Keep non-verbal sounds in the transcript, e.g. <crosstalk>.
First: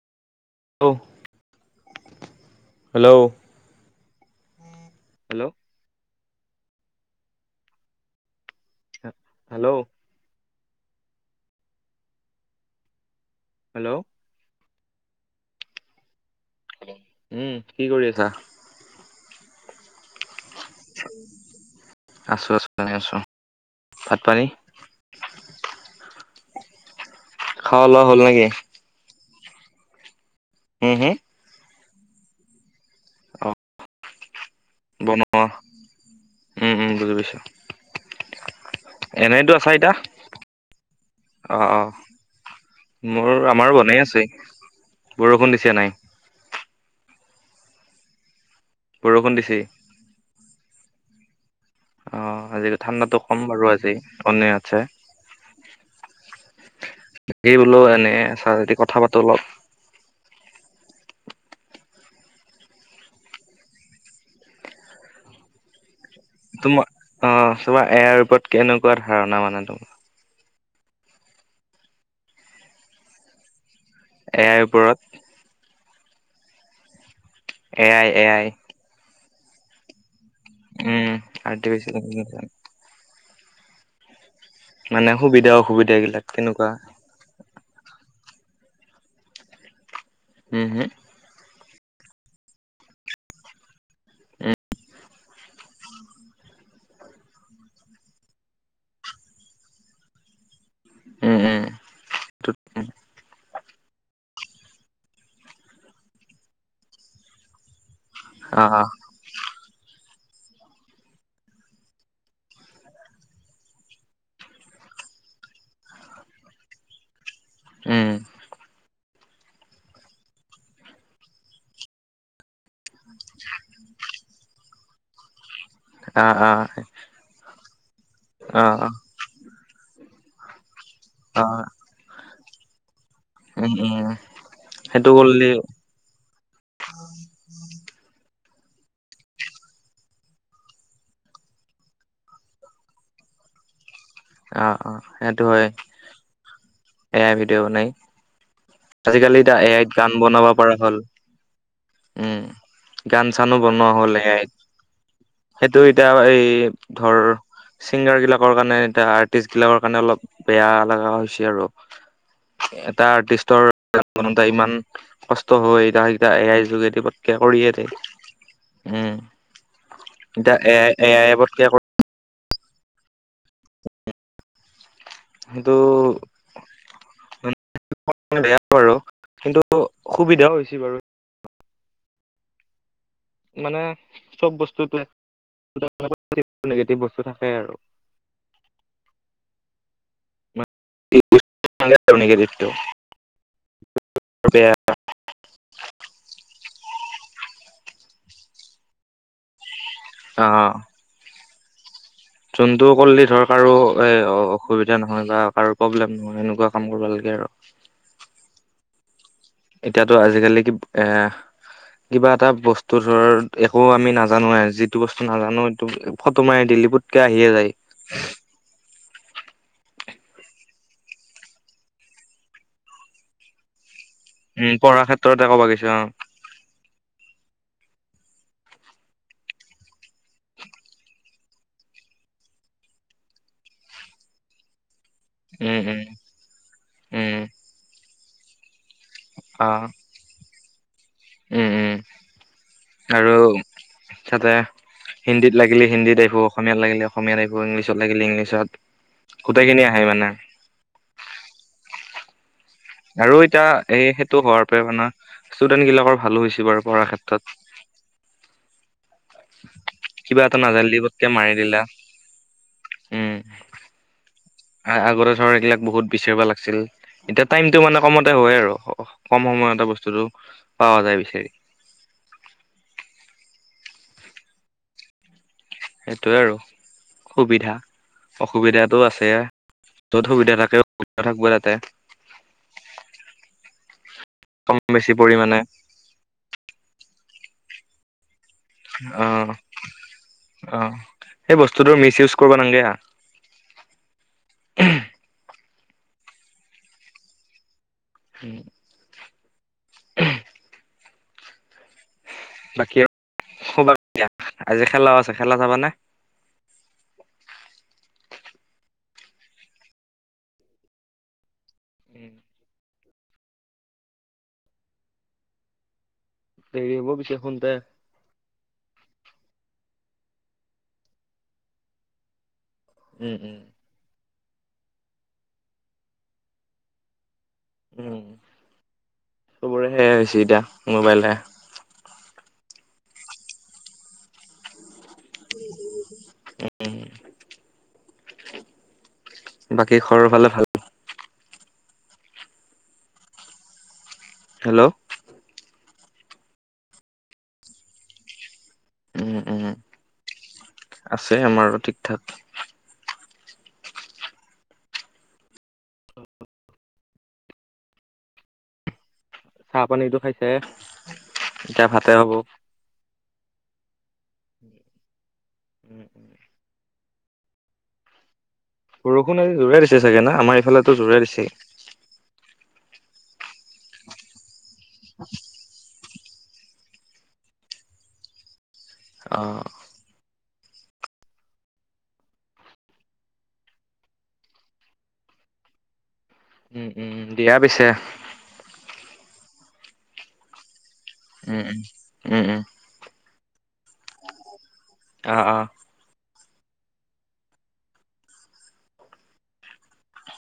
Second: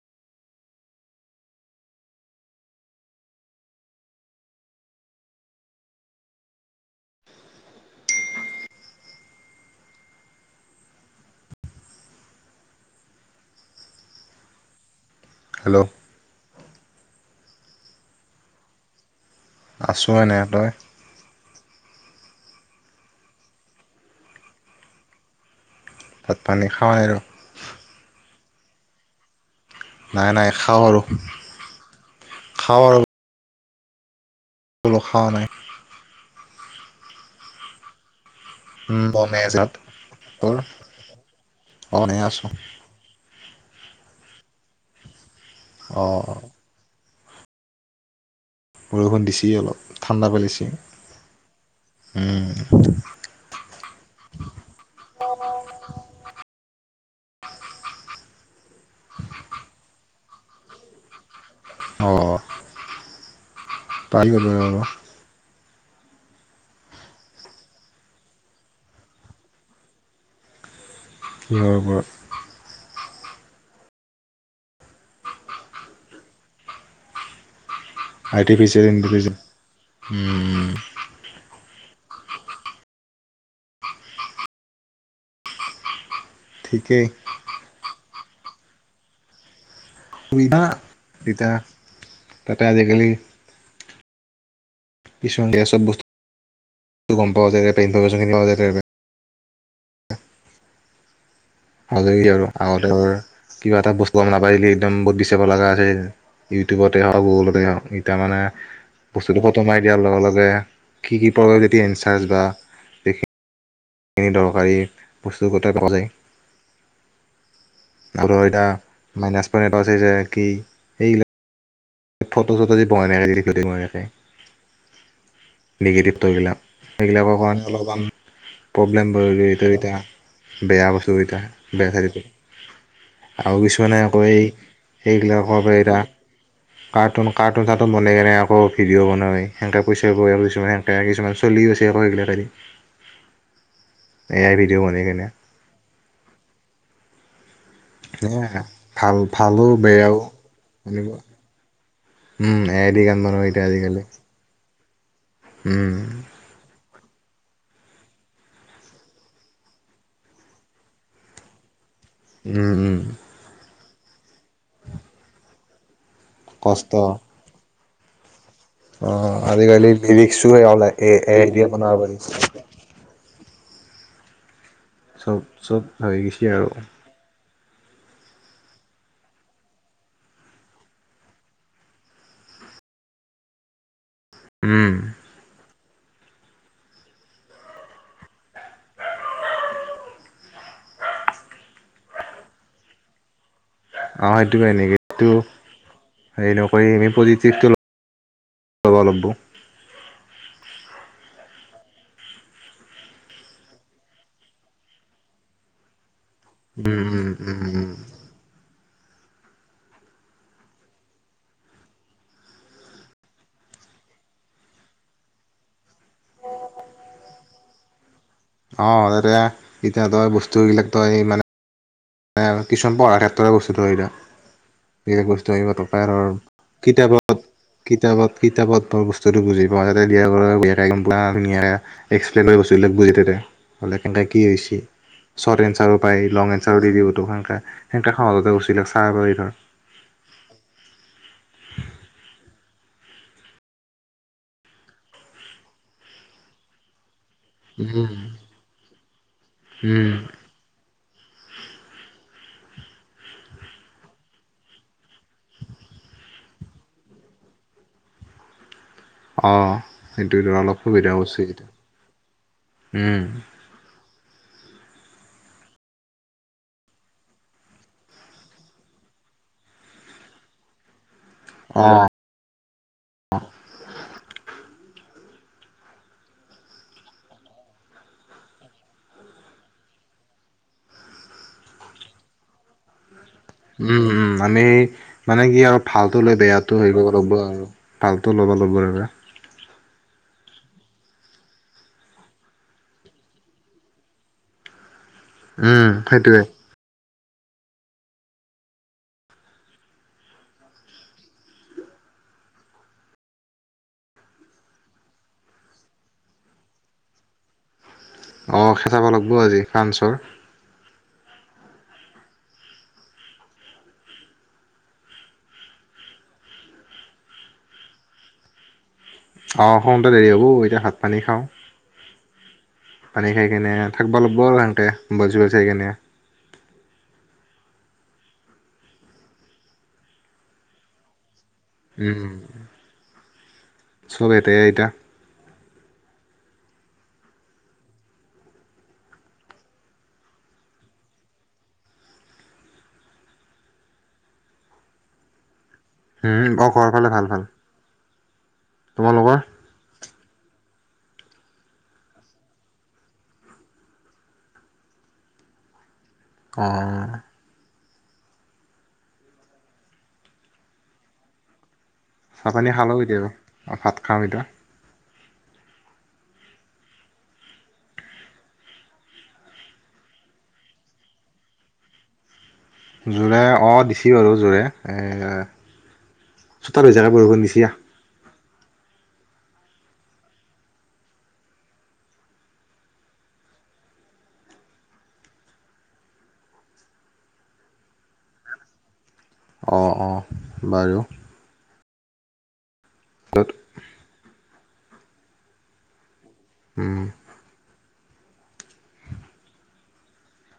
Hello? Hello? Hello? Hello? Hello. উম কি কৰি আছা। আছোঁ এনেই তই। আছোঁ, আছোঁ <unintelligible> আছোঁ ভাত পানী? তাত পানী খাওঁ আৰু। খাৱা লোৱা হ'ল নেকি। নাই, নাই খাওঁ উম আৰু হুম খাওঁ আৰু। অ বোলো খাৱা বনোৱা নাই উম, উম বুজি পাইছোঁ। উম, বনাই এনেইতো আছে আছা ভাত এতিয়া তোৰ অ, অ। এনে আছোঁ মোৰ আমাৰো বনাই আছে বৰষুণ দিছে ন অ। বৰষুণ দিছে অলপ ঠাণ্ডা ফেলেচি। অ আজি ঠাণ্ডাতো কম বাৰু আজি অইন দিনাতচে। তাকে বোলো এনে আছা যদি কথা পাতো অলপ। অ। <unintelligible> তোমাৰ অ তোমাৰ এয়াৰ ওপৰত কেনেকুৱা ধাৰণা মানে তোম <unintelligible> এ আই ওপৰত। A I. A I artificial intelligence um um. Um artificial intelligence. মানে সুবিধা অসুবিধা এইবিলাক কেনেকুৱা। ঠিকেই সুবিধা উম হম এতিয়া তাতে আজিকালি। <unintelligible> উম উম। ভালেই আৰু, আৰু ধৰ। কিবা এটা বস্তু নাপাৰিলে একদম বহুত বিচাৰিব লগা আছে ইউটিউবতে হওক গুগলতে হওক। তেতিয়া মানে অ অ বস্তুটো ফটো মাৰি দিয়াৰ লগে লগে কি কি <unintelligible> এনচাৰ্জ বা। এনেই দৰকাৰী বস্তু গোটেই পোৱা যায় উম আৰু এটা। মাইনাছ পইণ্ট এটা আছে যে কি। এইবিলাক ফটো চটো যে বনাই। <unintelligible> অ নেগেটিভটো অ এইবিলাক এইবিলাক একন। অলপমান অ প্ৰব্লেম ব এই এতিয়া বেয়া বস্তু এতিয়া অ বেয়া থাকে। আৰু উম কিছুমানে উম আকৌ সেইটো কৰিলে সেই-সেইবিলাকৰ পৰা এতিয়া। কাৰ্টুন, কাৰ্টুন, টাৰ্টুন বনে কেনে আকৌ ভিডিঅ' বনাই সেংকে পইচা পায় কিছুমানে সেংকে কিছুমান। <unintelligible> চলি আছে আকৌ ইগলাকেদী। <unintelligible> অ, ভিডিঅ' অ বনাই কেনে সেইটো হয় এ আই ভিডিঅ বনাই। ভাল আজিকালি এতিয়া ভালো এ আইত গান বেয়াও বনাব পৰা হ'ল। এনেকুৱা উম এ আই দি গান বনাব চানো এতিয়া বনোৱা আজিকালি হ'ল এ আইত। সেইটো উম এতিয়া এই ধৰ ছিংগাৰ বিলাকৰ কাৰণে। এটা আৰ্টিষ্ট বিলাকৰ কাৰণে অলপ বেয়া লগা হৈছে আৰু উম উম এটা আৰ্টিষ্টৰ। <unintelligible> ইমান কষ্ট হৈ এতিয়া, এতিয়া এ আইৰ কষ্ট যোগেদি পতকে কৰিয়ে দিয়ে। উম অ আজিকালি লিৰিক্সো এতিয়া এ আই ওলাই এ এই আই পতকে দি বনাব পাৰি। চব, সেইটো চব হৈ গৈছে আৰু। <unintelligible> বেয়া বাৰু কিন্তু সুবিধাও হৈছে বাৰু। মানে চব বস্তু <unintelligible> নেগেটিভ বস্তু থাকে আৰু। <unintelligible> অ সেইটোয়ে বেয়া এনে হেৰি নকৰি আমি পজিটিভটো ল'ব লাগবো অ যোনতটো কৰিলে ধৰ কাৰো এ অসুবিধা নহয় বা কাৰো প্ৰব্লেম নহয়নেকা কাম কৰিব লাগে আৰু উম এতিয়াতো আজিকালি কি এ কিবা এটা বস্তু ধৰ একো আমি নাজানো আৰু যিটো বস্তু নাজানো এইটো ফটো মাৰি দিলিব ক আহিয়ে যায় অ এতিয়া তই বস্তু বিলাক তই মানে কিছুমান পঢ়াৰ ক্ষেত্ৰতে বস্তুটো হয় এতিয়া উম পঢ়াৰ এইবিলাক ক্ষেত্ৰতে বস্তু ক'ব আহিব গেছো অ' তপায়ৰ কিতাপত কিতাপত কিতাপত বৰ বস্তুটো বুজি পাওঁ যাতে বিয়া কৰাব বেয়াকে গম পা ধুনীয়াকৈ এক্সপ্লেইন কৰিব গৈচিলো বুজিবা তেতিয়া ব'লে কেনেকৈ কি হৈ হৈছে চৰ্ট উম এনঞ্চাৰো উম পায় লং এঞ্চাৰো দি দিবোতো উম সেনকা সেনকে সহজতে গুচছিলিলে চাৰ ব ধৰ অ' উম উম আৰু তাতে হিন্দীত লাগিলে হিন্দীত আহিব অসমীয়াত লাগিলে অসমীয়াত আহিব আকৌ উম ইংলিছত লাগিলে ইংলিছত গোটেইখিনি আহে উম মানে আৰু এতিয়া এই সেইটো হোৱাৰ পৰা মানে ষ্টুডেন্ট বিলাকৰ ভালো হৈছে বাৰু পঢ়াৰ ক্ষেত্ৰত অ এইটো কিবা এটা অলপ নাজানিলি সুবিধা পতকে মাৰি দিলা উম আগতে ধৰ এইবিলাক বহুত বিচাৰবা লাগিছিল এতিয়া টাইমতটো মানে কমতে হয় আৰু কম সময়তে বস্তুতটো পাৱা যায় বিচাৰি অ সেইটোৱে আৰু সুবিধা অসুবিধাটো আছে যত সুবিধা থাকেবিধা থাকিব তাতে উম উম আমি কম বেছি মানে পৰিমাণে কি আৰু ভালটো লৈ বেয়াাতটো হৈ গ ল'ব আৰু তালটো ল'ব ল'ব অ অ সেই বস্তুটোৰ মিচ ইউজ কৰিব নাগে উম সেইটোৱে কি বাকী খুবা দিয়া আজি খেলাও আছে খেলা চাবাানে অঁ খেচাব লাগিব আজি কাঞ্চৰ উম দেৰি ব বিষুদে অ দেৰি হ'ব এতিয়া ভাত পানী খাওঁ পানী উম, খাই উম, কেনে থাকিবা লাগব আৰু সহতে চোবল চাই কেনে উম সবৰে সেয় হৈছে এতিয়া মোবাইল উম চব এটাইে এতিয়া উম বাকী ঘৰৰ ফালে ভাল হেল্ল' উম অ খৰৰ ফালে ভাল ভাল উম তোমালোকৰ উম আছে আমাৰ ঠিক ঠাক অ চাহ পানীতো খাইছে এতিয়া ভাতে হ'ব চাত পানী খালো এতিয়া ভাত খাাম এতিয়া উ উম উম বৰষুণ আজি জোৰে দিছে চাগো আমাৰ এইফালেতো জোৰেই দিছে জোৰে অঁ দিছ আৰু যোৰে চোতাল হৈ যায়গৈ বৰষুণ দিছা অ উম', উম' দিয়া পিছে। অহ', অহ' বাৰু। উম', উম'। উম', উম'। <unintelligible> অহ', অহ'। উম।